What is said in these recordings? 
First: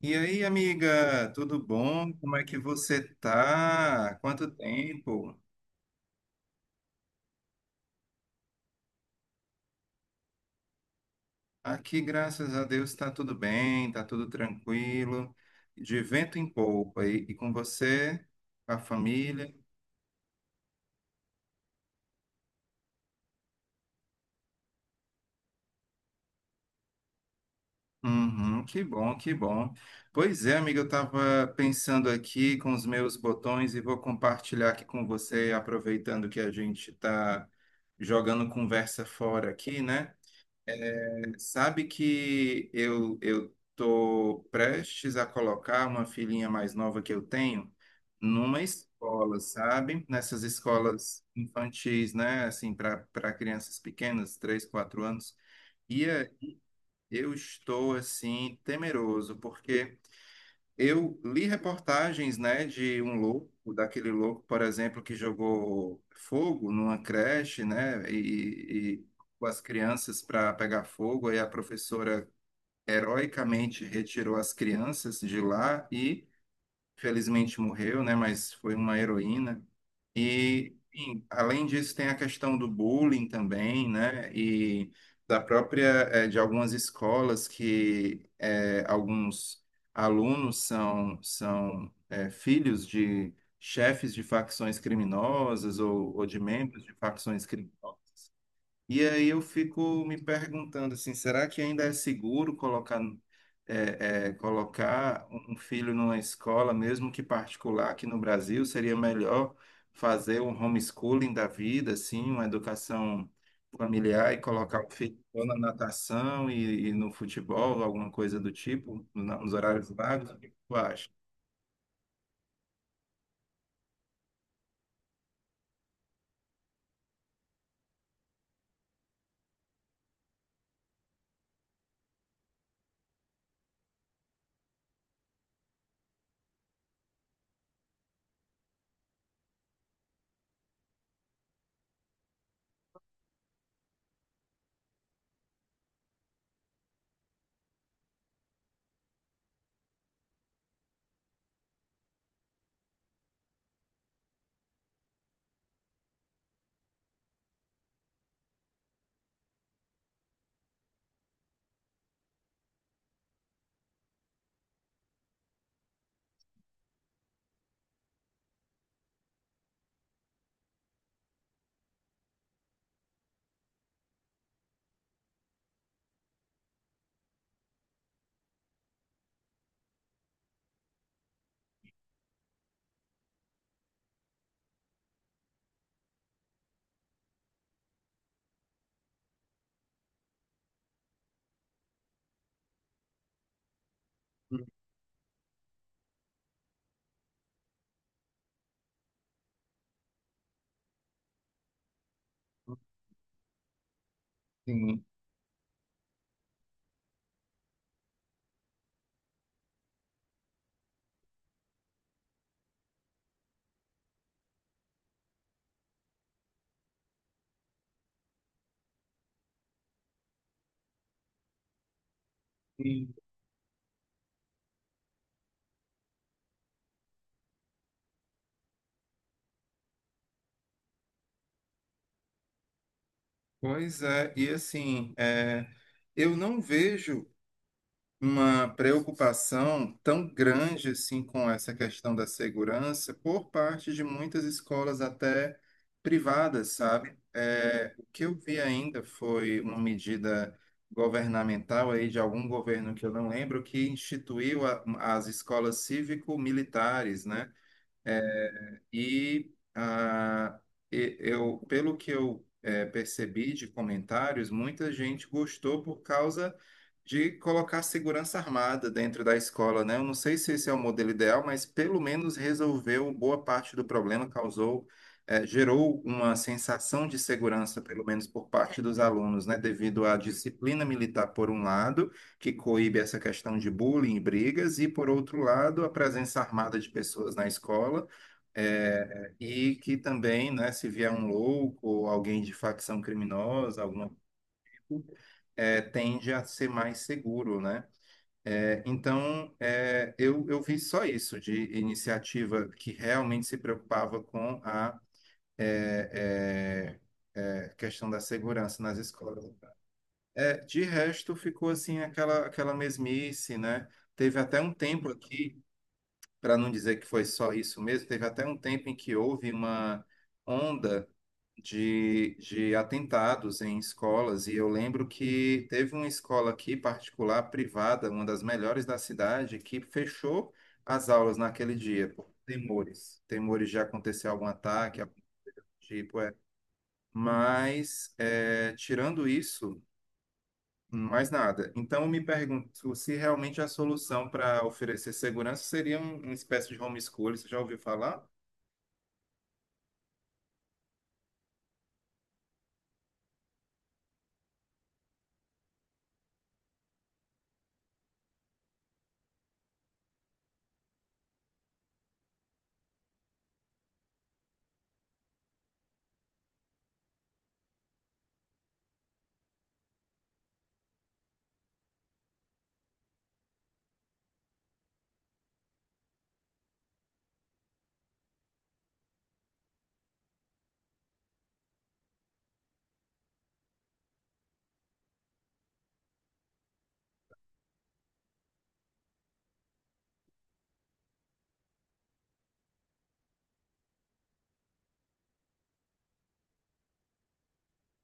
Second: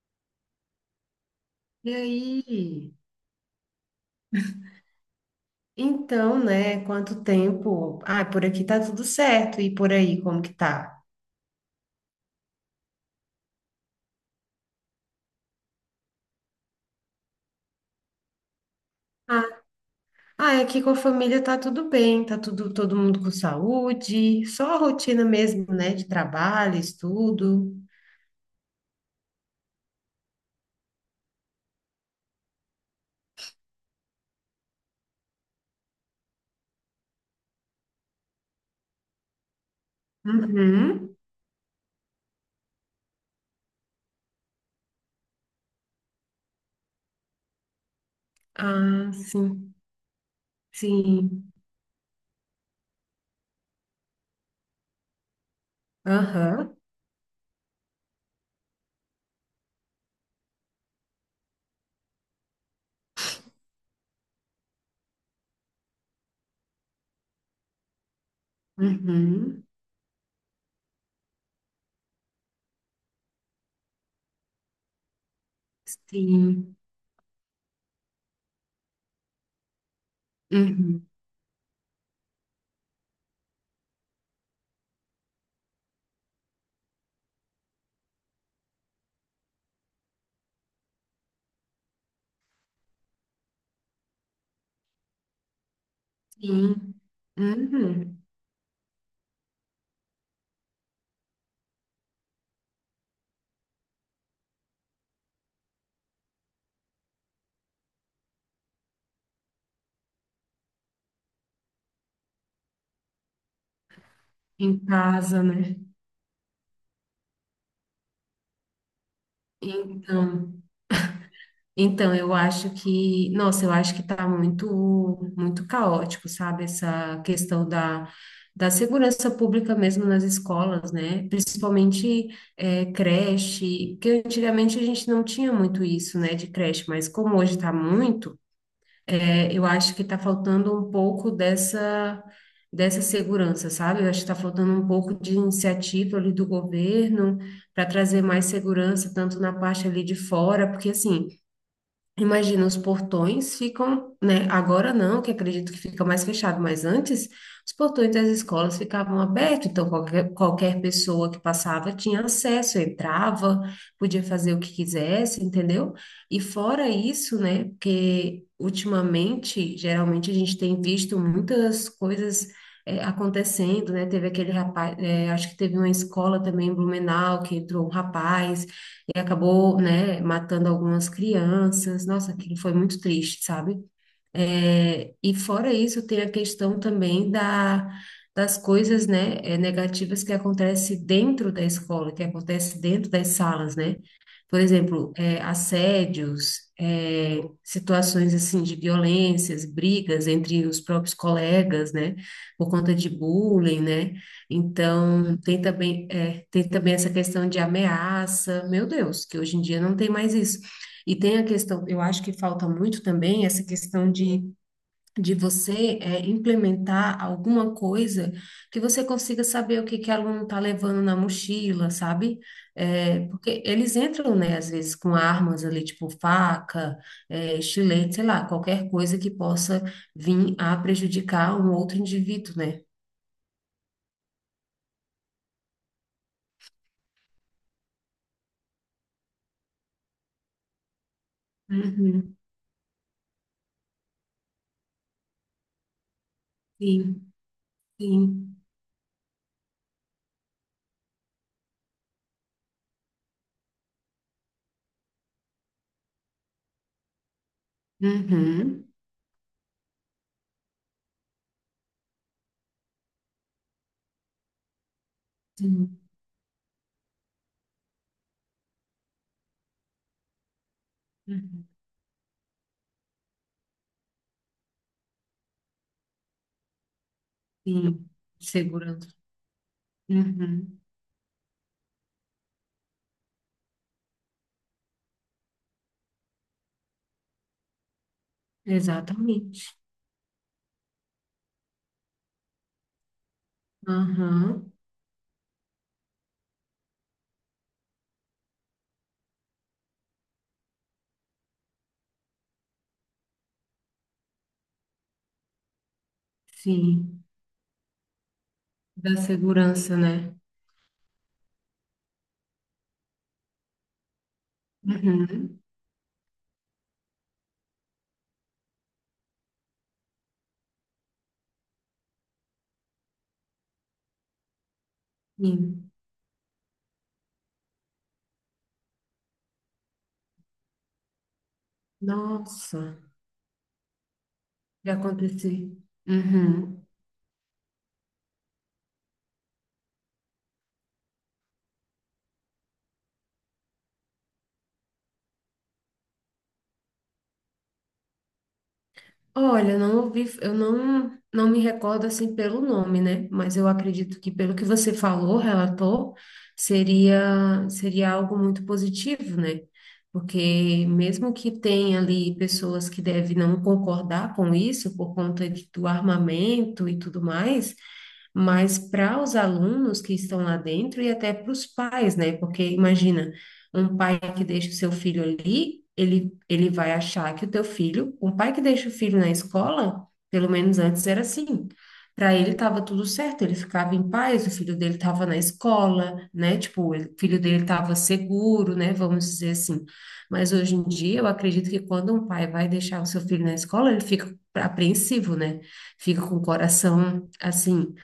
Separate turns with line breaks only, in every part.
E aí, amiga, tudo
E
bom? Como é que
aí?
você tá? Quanto tempo?
Então, né? Quanto tempo? Ah, por aqui tá tudo certo. E por aí, como que tá?
Aqui, graças a Deus, está tudo bem, está tudo tranquilo, de vento em polpa. E com você, a
Ah,
família?
ah, aqui com a família tá tudo bem, tá tudo, todo mundo com saúde, só a rotina mesmo, né? De trabalho, estudo.
Uhum, que bom, que bom. Pois é, amiga, eu estava pensando aqui com os meus botões e vou compartilhar aqui com você, aproveitando que a gente está jogando conversa fora aqui, né?
Uhum.
Sabe que eu tô prestes a colocar uma filhinha mais nova que eu tenho numa
Ah,
escola,
sim,
sabe? Nessas escolas
sim.
infantis, né? Assim, para crianças pequenas, 3 4 anos. E é,
Aham.
eu estou assim temeroso porque eu li reportagens, né, de um louco, daquele louco, por exemplo, que jogou fogo numa creche, né? E com as
Uhum.
crianças para pegar fogo, e a professora heroicamente retirou as crianças de lá e,
Sim.
felizmente, morreu, né? Mas foi uma heroína. E,
Uhum.
enfim, além disso, tem a questão do bullying também, né? E da própria, de algumas escolas que alguns alunos são, são filhos de chefes de facções criminosas ou de membros de
Sim.
facções criminosas.
Uhum.
E aí eu fico me perguntando assim, será que ainda é seguro colocar, colocar um filho numa escola, mesmo que particular aqui no Brasil? Seria melhor fazer um homeschooling da vida, assim, uma educação familiar e
Em
colocar o filho
casa,
ou na
né?
natação e no futebol, alguma coisa do tipo, nos horários vagos? O que
Então.
tu acha?
Então, eu acho que, nossa, eu acho que está muito, muito caótico, sabe? Essa questão da segurança pública mesmo nas escolas, né? Principalmente creche, porque antigamente a gente não tinha muito isso, né, de creche, mas como hoje está muito, eu acho que está faltando um pouco dessa, dessa segurança, sabe? Eu acho que está faltando um pouco de iniciativa ali do governo para trazer mais segurança, tanto na parte ali de fora, porque assim. Imagina, os portões ficam, né? Agora não, que acredito que fica mais fechado, mas antes os portões das escolas ficavam abertos, então qualquer, qualquer pessoa que passava tinha acesso, entrava, podia fazer o que quisesse, entendeu? E fora isso, né? Porque ultimamente, geralmente a gente tem visto muitas coisas acontecendo, né? Teve aquele rapaz, é, acho que teve uma escola também em Blumenau que entrou um rapaz e acabou, né, matando algumas crianças. Nossa, aquilo foi muito triste, sabe? É, e fora isso, tem a questão também da, das coisas, né, negativas que acontecem dentro da escola, que acontece dentro das salas, né? Por exemplo, assédios, situações assim de violências, brigas entre os próprios colegas, né? Por conta de bullying, né?
Sim,
Então, tem também, é, tem também essa questão de ameaça. Meu Deus, que hoje em dia não tem mais isso. E tem a questão, eu acho que falta muito também essa questão de você implementar alguma coisa que você consiga saber o que que o aluno está levando na mochila, sabe?
sim.
É, porque eles entram, né, às vezes com armas ali, tipo faca, estilete, sei lá, qualquer coisa que possa vir a prejudicar um outro indivíduo, né?
Pois é, e assim, eu não vejo uma preocupação tão grande assim com essa questão da
Uhum,
segurança por parte de muitas escolas até privadas, sabe?
sim,
É, o que eu
sim.
vi ainda foi uma medida governamental aí de algum governo que eu não lembro que instituiu as escolas cívico-militares, né?
Uhum,
E eu, pelo que eu percebi de comentários, muita gente gostou
sim,
por causa de colocar segurança armada dentro da escola, né? Eu não sei se esse é o modelo ideal, mas
uhum,
pelo menos resolveu boa parte do problema, gerou uma sensação de segurança, pelo
sim.
menos por parte dos
Segurança.
alunos, né? Devido à
Uhum,
disciplina militar, por um lado, que coíbe essa questão de bullying e brigas, e por outro lado, a presença armada de pessoas na escola e
exatamente.
que também, né, se vier um louco ou alguém de facção criminosa, alguma,
Aham,
tende a ser mais seguro, né? É, então, eu vi só isso de iniciativa que realmente se preocupava com a é,
sim.
questão da segurança nas
Da
escolas.
segurança, né?
É, de resto, ficou assim aquela mesmice, né? Teve até um tempo
Uhum.
aqui, para não dizer que foi só isso mesmo, teve até um tempo em que houve uma onda de atentados em escolas, e eu lembro que
Sim.
teve uma escola aqui particular, privada, uma das melhores da cidade, que fechou as aulas naquele dia, por
Nossa,
temores, temores de acontecer algum
já
ataque, algum
aconteceu.
tipo.
Uhum.
Mas, tirando isso, mais nada. Então, eu me pergunto se realmente a solução para oferecer segurança seria uma espécie de homeschooling, você já ouviu falar?
Olha, eu não ouvi, eu não, não me recordo assim pelo nome, né? Mas eu acredito que pelo que você falou, relatou, seria algo muito positivo, né? Porque mesmo que tenha ali pessoas que devem não concordar com isso por conta de- do armamento e tudo mais, mas para os alunos que estão lá dentro e até para os pais, né? Porque imagina, um pai que deixa o seu filho ali, ele vai achar que o teu filho, um pai que deixa o filho na escola, pelo menos antes era assim. Para ele estava tudo certo, ele ficava em paz, o filho dele estava na escola, né? Tipo, ele- o filho dele estava seguro, né? Vamos dizer assim. Mas hoje em dia, eu acredito que quando um pai vai deixar o seu filho na escola, ele fica apreensivo, né? Fica com o coração assim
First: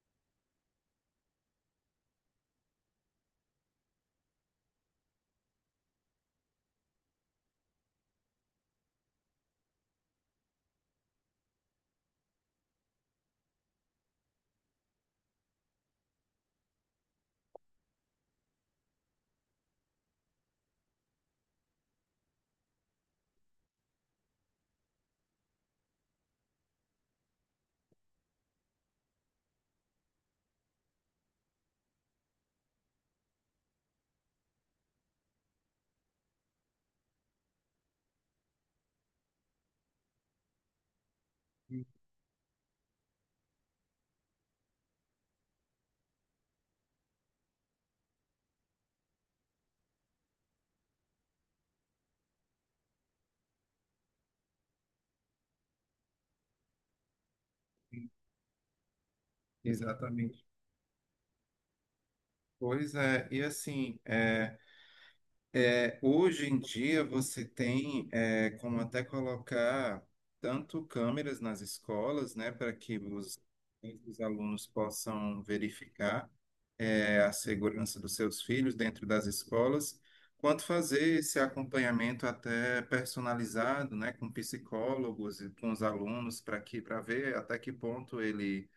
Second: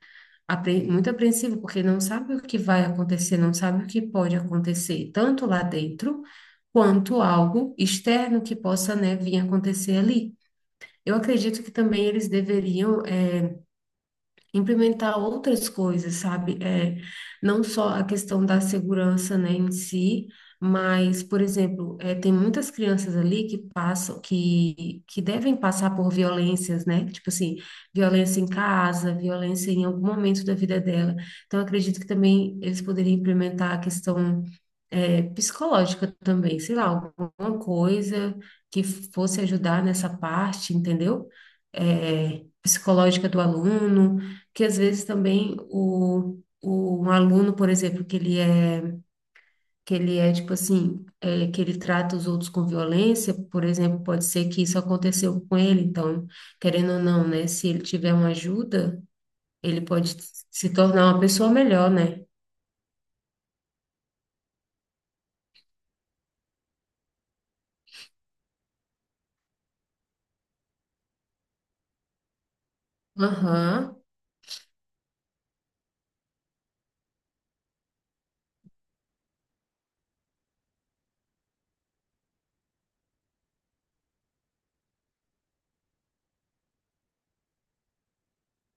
apre- muito apreensivo, porque não sabe o que vai acontecer, não sabe o que pode acontecer, tanto lá dentro, quanto algo externo que possa, né, vir acontecer ali. Eu acredito que também eles deveriam implementar outras coisas, sabe? É, não só a questão da segurança, né, em si, mas, por exemplo, tem muitas crianças ali que passam, que devem passar por violências, né? Tipo assim, violência em casa, violência em algum momento da vida dela. Então, eu acredito que também eles poderiam implementar a questão psicológica também, sei lá, alguma coisa que fosse ajudar nessa parte, entendeu?
Sim,
É, psicológica do aluno, que às vezes também o um aluno, por exemplo, que ele é tipo assim, é, que ele trata os outros com violência, por exemplo, pode ser que isso aconteceu com ele, então, querendo ou não, né, se ele
sim.
tiver uma ajuda, ele pode
Exatamente.
se tornar uma pessoa melhor, né?
Pois é, e assim, hoje em dia você tem como até colocar tanto câmeras nas escolas, né, para que os,
Aham,
os alunos possam verificar a segurança dos seus filhos dentro das escolas, quanto fazer esse acompanhamento até personalizado, né, com psicólogos e com os alunos para ver até que ponto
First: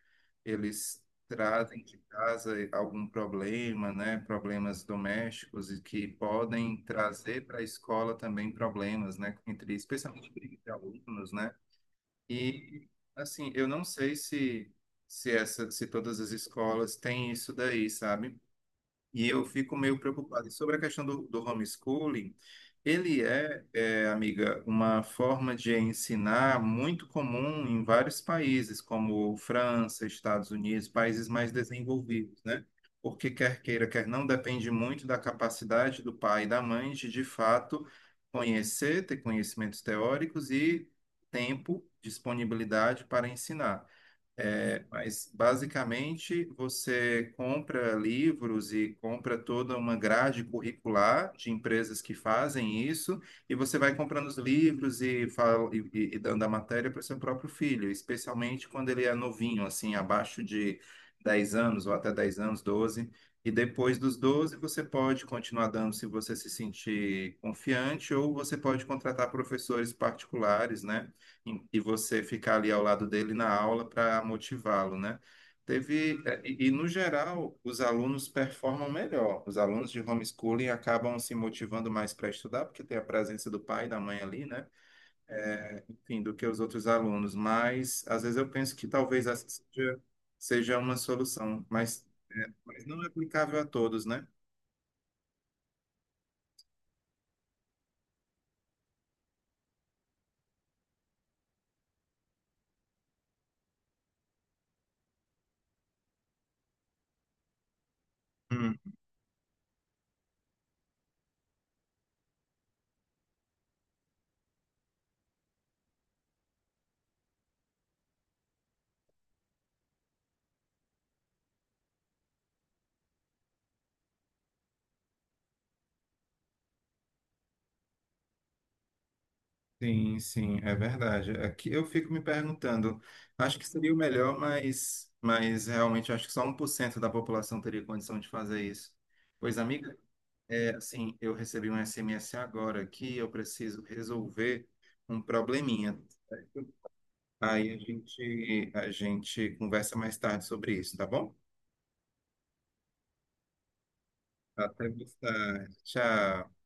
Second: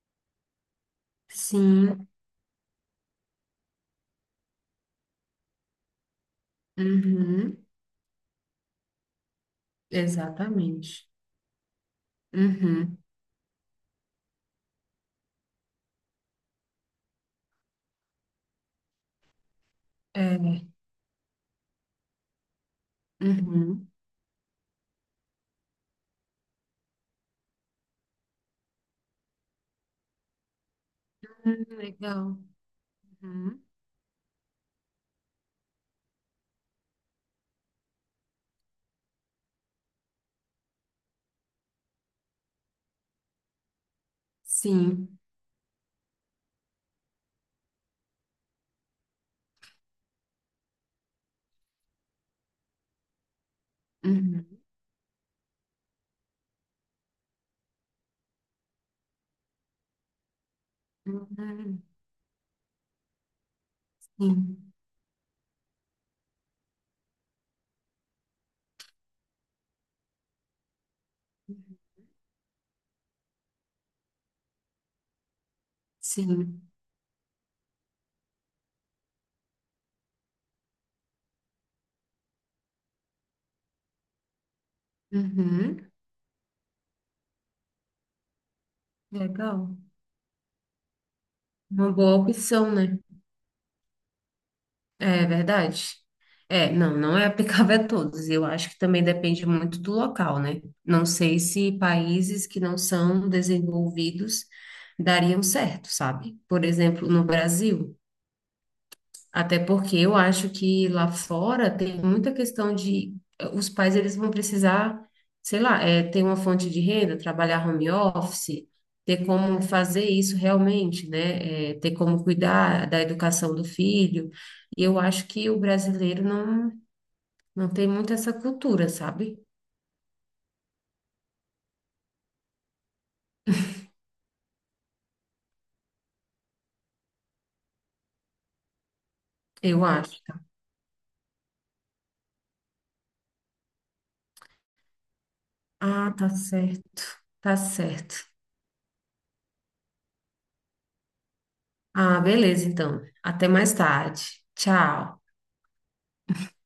eles trazem de
sim,
casa algum problema, né? Problemas domésticos e que podem trazer para
uhum,
a escola também problemas, né? Entre, especialmente briga de
exatamente.
alunos, né? E,
Uhum,
assim, eu não sei se todas as escolas têm isso daí, sabe? E eu fico meio preocupado. E
é,
sobre a questão do homeschooling, ele é,
uhum,
é, amiga, uma forma de ensinar muito comum em vários países, como França, Estados Unidos, países mais
hum, legal,
desenvolvidos, né? Porque quer
uhum,
queira, quer não, depende muito da capacidade do pai e da mãe de fato, conhecer, ter conhecimentos teóricos e tempo, disponibilidade para ensinar. É,
sim,
mas basicamente você compra livros e compra toda uma grade curricular de empresas que fazem isso, e você vai comprando os
uhum,
livros e, fala, e dando a matéria para o seu próprio filho, especialmente quando ele é novinho, assim, abaixo de 10
uhum,
anos ou até 10 anos, 12. E depois dos 12
sim,
você pode continuar dando se você se sentir confiante, ou você pode contratar professores particulares, né? E você ficar ali ao lado dele na aula para motivá-lo, né? Teve, é,
sim.
e, No geral, os alunos performam melhor. Os alunos de homeschooling acabam se motivando mais para estudar, porque tem a presença do pai e da mãe ali, né?
Uhum,
É, enfim, do que os outros alunos. Mas, às vezes, eu penso que talvez essa
legal.
seja uma solução,
Uma
mas,
boa opção,
mas
né?
não é aplicável a todos, né?
É verdade. É, não, não é aplicável a todos. Eu acho que também depende muito do local, né? Não sei se países que não são desenvolvidos dariam certo, sabe? Por exemplo, no Brasil. Até porque eu acho que lá fora tem muita questão de os pais eles vão precisar, sei lá, ter uma fonte de renda, trabalhar home office, ter como fazer isso realmente, né? É, ter como cuidar da educação do filho. E eu acho que o brasileiro não, não tem muito essa cultura, sabe?
Sim, sim, é verdade. Aqui eu fico me perguntando, acho que seria o melhor, mas realmente acho que só 1% da população teria condição de fazer isso. Pois,
Eu
amiga,
acho.
assim, eu recebi um SMS agora que eu preciso resolver um probleminha.
Ah, tá certo. Tá
Aí a
certo.
gente, a gente conversa mais tarde sobre isso, tá bom?
Ah, beleza, então. Até mais tarde.
Até mais
Tchau.
tarde. Tchau.